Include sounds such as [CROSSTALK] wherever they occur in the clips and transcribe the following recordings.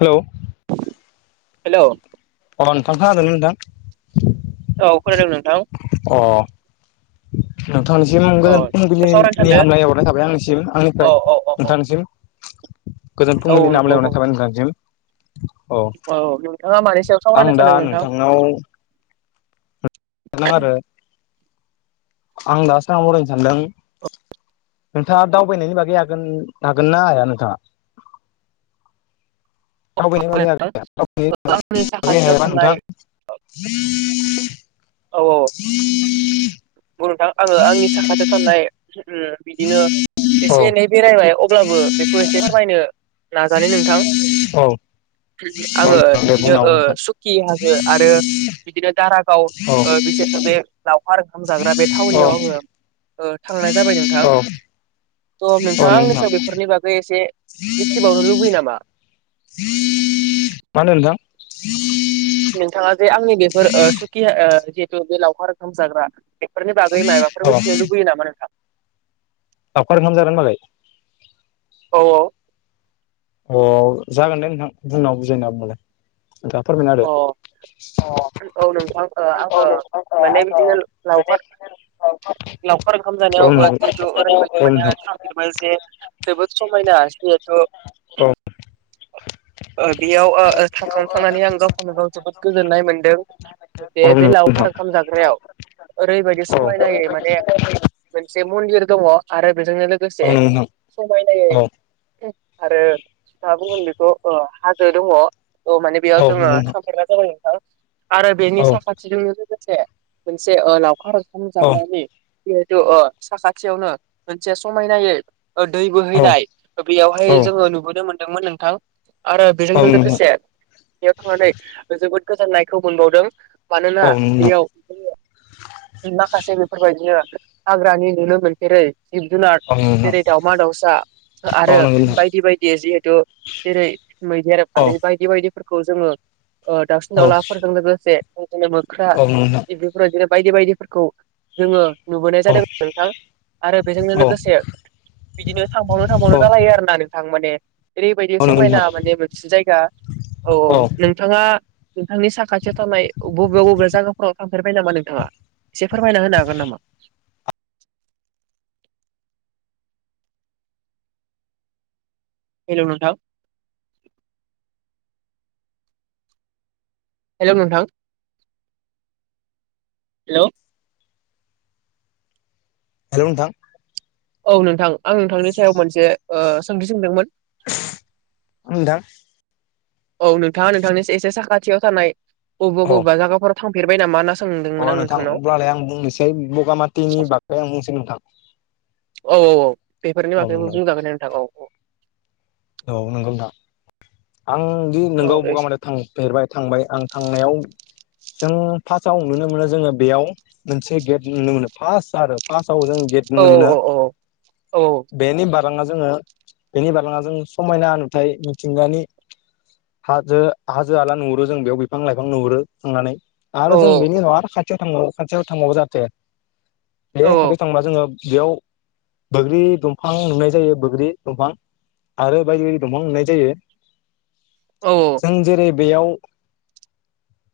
Hello hello अ नोंथां खोनादों ना नोंथां? औ खोनादों नोंथां। अ नोंथांनिसिम औ गोजोन सावरायनो फुंबिलिनि सानदो हामलाय हरनाय थाबाय आंनिसिम औ आंनिफ्राय औ औ औ नोंथांनिसिम। गोजोन औ फुंबिलिन नंगौ हामलायहरनाय थाबाय औ नोंथांनिसिम। औ नोंथाङा मानि सायाव अ सावरायनो आं दा सानदों नोंथां नोंथांनाव [UNINTELLIGIBLE] आरो आं दा सावरायनो सानदों। नोंथाङा दावबायनायनि बागै हागोन हागोनना हाया नोंथाङा? [INAUDIBLE] दावबायनायनि बागै आंनि [INAUDIBLE] साखाथियाव हाया थानाय नोंथां? [UNINTELLIGIBLE] औ औ औ। बर' थां आङो आंनि साखाथियाव थानाय उम बिदिनो औ एसे एनै बेरायबाय अब्लाबो बेखौ एसे फोरमायनो नाजानि नोंथां। औ उम आङो नोंथां दे बिदिनो बुंना हो ओ नोंथां सुकि हाजो आरो बिदिनो दा औ ओ बिसोरखो बे लावखार ओंखाम जाग्रा बे औ थावनियाव आङो ओ थांनाय जाबाय नोंथां त' औ नोंथाङा आंनि नोंथां सायाव बेफोरनि बागै एसे मिथिबावनो लुबैयो नामा? मा होनदों नोंथां,? नोंथाङा जे आंनि बेफोर ओ सुकि ओ जिहेतु बे लावखार ओंखाम जाग्रा बेफोरनि बागै अ मायाबाफोर मिथिनो लुबैयो नामा नोंथां? लावखार ओंखाम जा [UNINTELLIGIBLE] औ औ। अ जागोन दे नोंथां बुंना बुजायना हो होनबालाय। दा फोरमायनो औ आरो औ नोंथां ओ आङो माने बिदिनो लावखार लावखार लावखार ओंखाम जानायाव ओ जिहेतु ओरैबायदि माने [INAUDIBLE] जे जोबोद समायना जिहेथु औ ओ बेयाव ओ थांखांखांनानै आं गावखौनो गाव जोबोद गोजोननाय मोनदों। औ जे बे नंगौ लावखार नोंथां ओंखाम जाग्रायाव ओरैबायदि औ समायनायै माने मोनसे मन्दिर दङ आरो बेजोंनो औ लोगोसे नंगौ समायनायै आरो मा बुंगोन बेखौ ओ हाजो दङ। औ माने बेयाव जोङो नोंथां [INAUDIBLE] आरो बेनि औ साखाथिजोंनो लोगोसे मोनसे लावखार ओंखाम औ जाग्रानि जिहेतु ओ साखाथियावनो मोनसे समायनायै औ दै औ बोहैनाय ओ बेयावहाय औ जोङो नुबोनो मोनदोंमोन नोंथां। आरो बेजोंनो नंगौ लोगोसे बेयाव थांनानै जोबोद गोजोननायखौ मोनबावदों। मानोना औ नंगौ नोंथां बेयाव माखासे बेफोरबायदिनो हाग्रानि नुनो मोनफेरै जिब जुनार जेरै दावमा दाउसा औ नंगौ आरो नोंथां बायदि बायदि जिहेथु जेरै मैदेर औ आरि बायदि बायदि फोरखौ जोङो ओ दाउसिन औ नंगौ नोंथां औ दाउलाफोरजों लोगोसेनि मोख्रा औ बेफोरबायदिनो बायदि बायदिफोरखौ जोङो नुबोनाय जादों नोंथां आरो बेजोंनो लोगोसे बिदिनो थांबावनो थांबावनो जालायो आरो ना नोंथां माने ओरैबायदि नंगौ समायना नोंथां माने मोनसे जायगा औ औ नोंथाङा नोंथांनि साखाथियाव थानाय बबे बबे जागाफोराव थांफेरबाय नामा नोंथाङा एसे फोरमायना होनो हागोन नामा [INAUDIBLE] हेलौ नोंथां। हेलौ नोंथां हेलौ। हेलौ नोंथां। औ नोंथां आं नोंथांनि सायाव मोनसे ओ सोंथि सोंदोंमोन। नोंथां औ नोंथाङा नोंथांनि एसे साखाथियाव थानाय बबेबा औ बबेबा जागाफोराव थांफेरबाय नामा होनना सो अ नोंथां अब्लालाय आं बुंनोसै बगामाथिनि बागै आं बुंसै नोंथां। औ औ औ बेफोरनि औ बागैबो नंगौ बुंजागोनदे नोंथां औ। औ नोंगौ नोंथां। आंदि औ नोंगौ बगा माटियाव थांफेरबाय थांबाय आं थांनायाव। जों फार्स्टआव नुनो मोनो जोङो बेयाव मोनसे गे। ट नुनो मोनो फार्स्ट आरो फार्स्ट आव जों गेट औ नुनो मोनो औ औ बेनि बारलांना जोङो बेनि बारलांना जों समायना नुथाइ मिथिंगानि हाजो हाजो हाला नुहुरो जों बेयाव बिफां लाइफां नुहुरो थांनानै औ आरो जों बेनि उनाव आरो खाथियाव थांबाव खाथियाव थांबावो जाहाथे बे औ खाथियाव थांबा जोङो बेयाव बोग्रि दंफां नुनाय जायो बोग्रि दंफां। आरो बायदि बायदि दंफां नुनाय जायो जों जेरै बेयाव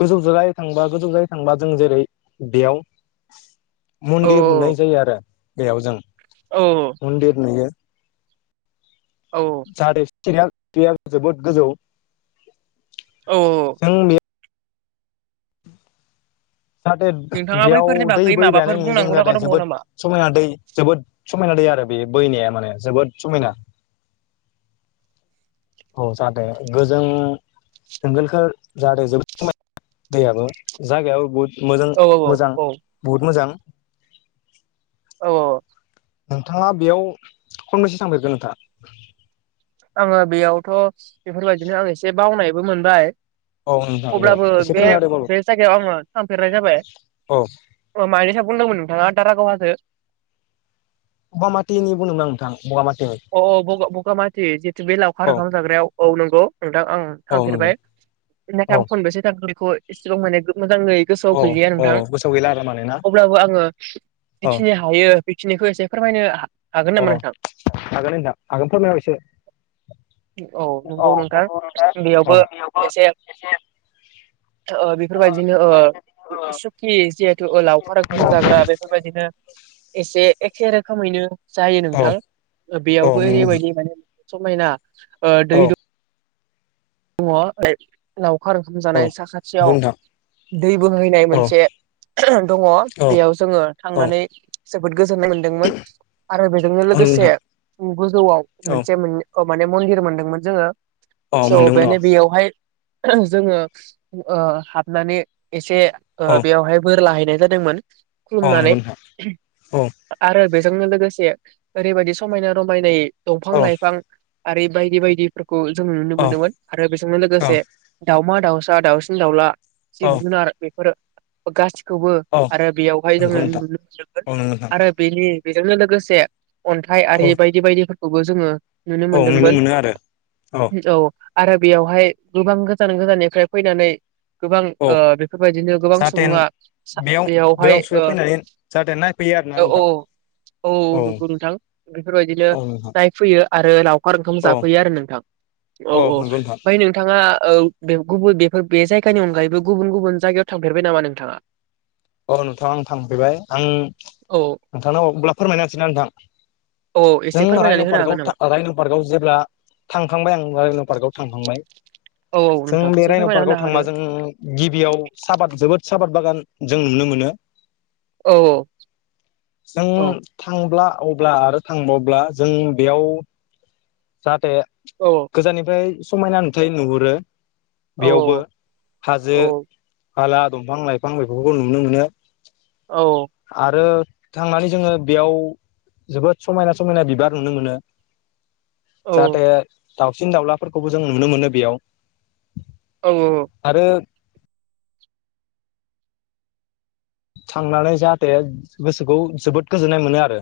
गोजौ द्राय थांबा गोजौ जाय थांबा जों जेरै बेयाव मन्दिर नुनाय जायो आरो बेयाव जों औ मन्दिर नुयो। औ [UNINTELLIGIBLE] जोबोद गोजौ। औ ओ औ जों बे जाहाथे नोंथाङा बेयाव बैफोरनि दै बागै माबाफोर बोहैबायहानाय नुयो जों बुंनांगौ लागा जाहाथे दंबावो जोबोद नामा? समायना दै जोबोद समायना दै आरो। आरो बे बोहैनाया माने जोबोद समायना। औ जाहाथे गोजों जोंखोलखोल जादों जोबोद समायना दैयाबो जायगायाबो बुहुत मोजां औ मोजां औ बुहुत मोजां। औ ओ अ नोंथाङा बेयाव खनबैसे थांफेरखो नोंथां? आङो बेयावथ' बेफोरबादिनो आं एसे बावनायबो मोनबाय। औ नोंथां दे अब्लाबो एसे बे फोरमायना होदो बाबु बे जायगायाव आङो थांफेरनाय जाबाय। औ अ मायनि सायाव बुंदोंमोन नोंथाङा दारागाव हाजो। बगामाथिनि बुंदोंमोन आं नोंथां बगामाथि। अ बगा बगामाथि जितु बे लावखार औ ओंखाम जाग्रायाव औ नंगौ। नोंथां आङो औ नंगौ थांफेरबाय बेनिफ्राय औ आं खनबेसे थांखो बेखौ एसेबां माने मोजाङै गोसोआव औ गैलिया औ नोंथां गोसोआव गैला आरो माने ना अब्लाबो आङो औ जिखिनि हायो बेखिनिखो एसे फोरमायनो हागोन अ नामा नोंथां। हागोन नोंथां हागोन फोरमायना हो एसे। औ नंगौ नोंथां औ बेयावबो एसे ओ बेफोरबायदिनो ओ सुखि जिहेथु ओ लावखार ओंखाम जाग्रा बेफोरबायदिनो एसे एखे रोखोमैनो। जायो औ नोंथां औ बेयावबो नंगौ ओरैबायदि माने समायना ओ औ दै दं दङ लावखार ओंखाम औ नंगौ जानाय साखाथियाव नोंथां दै बोहैनाय औ मोनसे दङ औ बेयाव जोङो औ थांनानै जोबोद गोजोननाय मोनदोंमोन आरो बेजोंनो औ नंगौ लोगोसे नोंथां गोजौआव औ मोनसे मोन खो माने मन्दिर मोनदोंमोन जोङो। औ स' मोनदोंमोन औ बेनो बेयावहाय जोङो ओ हाबनानै एसे औ ओ बेयावहाय बोर लाहैैनाय जादोंमोन औ नंगौ खुलुमनानै नोंथां औ आरो बेजोंनो लोगोसे ओरैबायदि समायना रमायनाय दंफां औ लाइफां आरो बायदि बायदिफोरखौ जों औ दोंमोन आरो बेजोंनो लोगोसे दाावमा दाउसा दाावउसिन दाउला औ जिब बिुनार बे फोर गाससिखौबो औ आरो बेयावहाय जोङो नंगौ नोंथां औ नंगौ नोंथां नुनो आरो बेनि बेजोंनो लोगोसे अन्थाइ औ आरि बायदि बायदिफोरखौबो जोङो नुनो औ मोनदोंमोन। मोनो आरो औ आरो बेयावहाय गोबां गोजान गोजाननिफ्राय फैनानै गोबां औ ओ बेफोरबायदिनो गोबां जाहाथे सुबुङा बेयावहाय ओ फैयो आरो ना औ नोंथां। औ औ नंगौ नोंथां बेफोरबायदिनो औ नोंथां नायफैयो। आरो लावखार ओंखाम औ जाफैयो आरो नोंथां। औ‌ औ नंगौ नोंथां ओमफ्राय नोंथाङा गुबुन बेफोर बे जायगानि अनगायैबो गुबुन गुबुन जायगायाव थांफेरबाय नामा नोंथाङा? अ नोंथां आं थांफेरबाय आं औ नोंथांनाव अब्ला फोरमायनोसैना नोंथां। औ जों एसे रायन' फोरमायनानै होनो हागोन नामा पार्कआव रायन' पार्कआव जेब्ला थांखांबाय आं रायन' पार्कआव थांखांबाय? औ औ जों नोंथां बे एसे रायन' फोरमायना होना पार्कआव थांबा होदो जों गिबियाव साहाबाद जोबोद साबाद बागान जों नुनो मोनो। औ औ जों थांब्ला अब्ला आरो थांबावब्ला जों बेयाव जाहाथे औ गोजाननिफ्राय समायना नुथाय नुहुरो। औ बेयावबो हाजो औ हाला दंफां-लाइफां बेफोरखौ नुनो मोनो। औ आरो थांनानै जोङो बेयाव जोबोद समायना समायना बिबार नुनो मोनो। जाहाथे दाउसिन दाउलाफोरखौबो जों नुनो मोनो बेयाव। औ आरो थांनानै जाहाथे गोसोखौ जोबोद गोजोननाय मोनो आरो।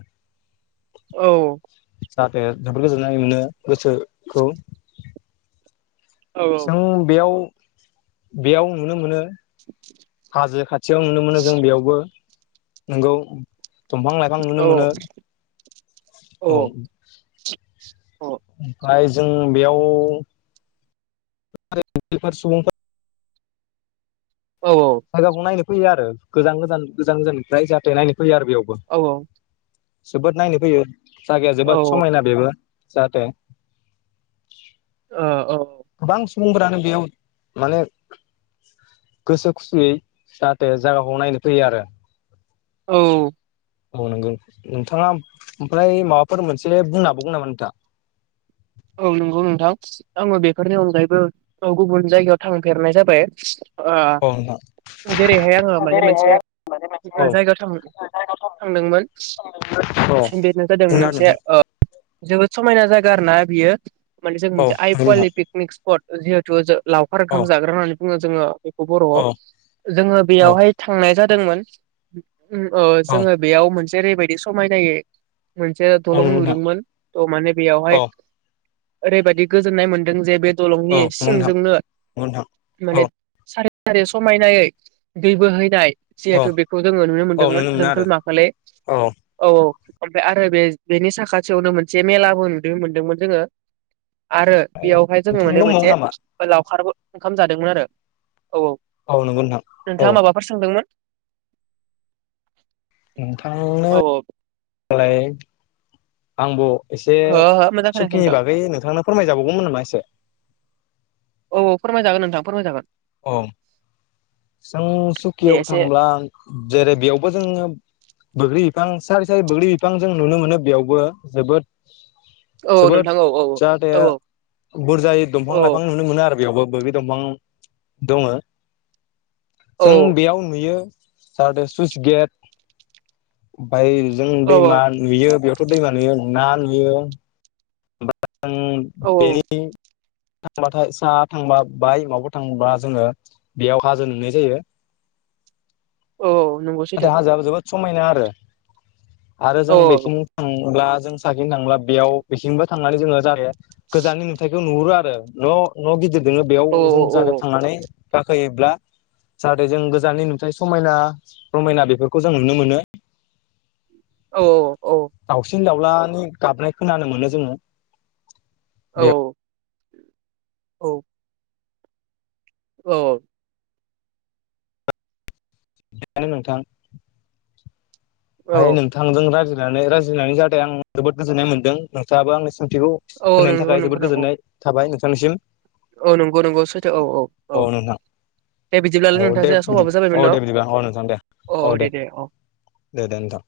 औ जाहाथे जोबोद गोजोन्नाय मोनो गोसोखौ। औ जों बेयाव बेयाव नुनो मोनो। हाजो खाथियाव नुनो मोनो जों बेयावबो। नोंगौ। दंफां-लाइफां नुनो औ मोनो। औ। ओमफ्राय जों बेयाव सुबुंफोर औ जायगाखौ नायनो फैयो आरो गोजान गोजान गोजान गोजाननिफ्राय जाहाथे नायनो फैयो आरो बेयावबो। जोबोद नायनो फैयो जायगाया जोबोद समायना बेबो जाहाथे ओ औ गोबां सुबुंफोरानो बेयाव माने गोसो खुसियै जाहाथे जायगाखौ नायनो फैयो आरो। औ औ नोंगौ नोंथाङा ओमफ्राय माबाफोर मोनसे बुंना हाबावगो नामा नोंथाङा? औ नंगौ नोंथां आङो बेफोरनि अनगायैबो औ गुबुन जायगायाव थांफेरनाय जाबाय। औ नोंथां। जेरैहाय आङो माने मोनसे औ जायगायाव थां दोंमोन औ बेनो जादों बुंना होदो मोनसे नोंथां ओ जोबोद समायना जायगा आरो ना बियो माने जों मोनसे आइ कुवालि पिकनिक स्पट जिहेथु जो लावखार ओंखाम जाग्रा होननानै बुङो जोङो बेखौ बर'आव जोङो बेयावहाय थांनाय जा दोंमोन ओ जोङो बेयाव मोनसे ओरैबायदि समायनायै मोनसे दलं नुदोंमोन तह माने बेयावहाय ओरैबायदि गोजोननाय मोनदों जे बे दलंनि औ नंगौ नोंथां सिंजोंनो औ माने समायनायै दै बोहैनाय औ जिहेथु बेखौ जोङो नुनो औ मोनदोंमोन नंगौ नोंथां जोंखोल माखाे औ नंगौ नोंथां नंगौ नोंथां नुनो मोनो आरो औ औ ओमफ्राय आरो बे बेनि साखाथियावनो मोनसे मेलाबो नुनो मोनदोंमोन जोङो आरो बेयावहाय जोङो नोंथां माने दंबावो मोनसे नामा? लावखार ओंखाम जादोंमोन आरो औ औ नंगौ नोंथां औ नोंथाङा माबाफोर सोंदोंमोन औ नोंथांनो औ लाय आंबो एसे हो हो मोजां खोनायाखै सुखिनि नोंथां बागै नोंथांनो फोरमायजाबावगौमोन नामा एसे औ फोरमायजागोन नोंथां फोरमायजागोन औ जों दे सुकियाव एसे थांब्ला जेरै बेयावबो जोङो बोग्रि बिफां सारि सारि बोग्रि बिफां जों नुनो मोनो बेयावबो जोबोद औ औ जोबोद नोंथां औ औ जाहाथे औ औ बुरजायै औ दंफां लाइफां नुनो मोनो आरो बेयावबो बबे दंफां दङ औ जों बेयाव नुयो सारादे सुइस गेट ओबाय जों औ दैमा नुयो बेयावथ' दैमा नुयो ना नुयो आं औ बेनि थांबाथाय साहा थांबा बाय माबाफोर थांबा जोङो बेयाव हाजो नुनाय जायो औ नाथाय नंगौसैथो हाजोआबो जोबोद समायना आरो आरो औ जों बेखिनि थांब्ला जों साखिनो थांब्ला बेयाव बेसिबो थांनानै जोङो जाहाथे गोजाननि नुथायखौ नुहुरो आरो न' न' गिदिर दङो बेयाव औ जों जागा थांनानै गाखोयोब्ला जाहाथे जों गोजाननि नुथाय समायना रमायना बेफोरखौ जों नुनो मोनो [INAUDIBLE] औ दउसिन दउ लानि गाबनाय खोनानो मोनो जोङो औ बेयावनो औ औ बेनो नोंथां औ ओमफाय नोंथांजों रायजिनानै रायजिनायनि ज आं जोबोद गोजोननाय मोन्दों नोंथाङाबो आंनि बेखौ औ होनायनि नंगौ थाखाय नंगौ जोबोद नों औ गोजोननाय थाबाय नोंथांनिसिम औ नंगौ नंगौ सैथो औ औ औ दे औ बिदिब्लालाय नोंथां दे ज बिदि समाबो औ जाबायमोन न' दे बिदिबा औ नोंथां दे अ औ दे दे अ दे दे नोंथां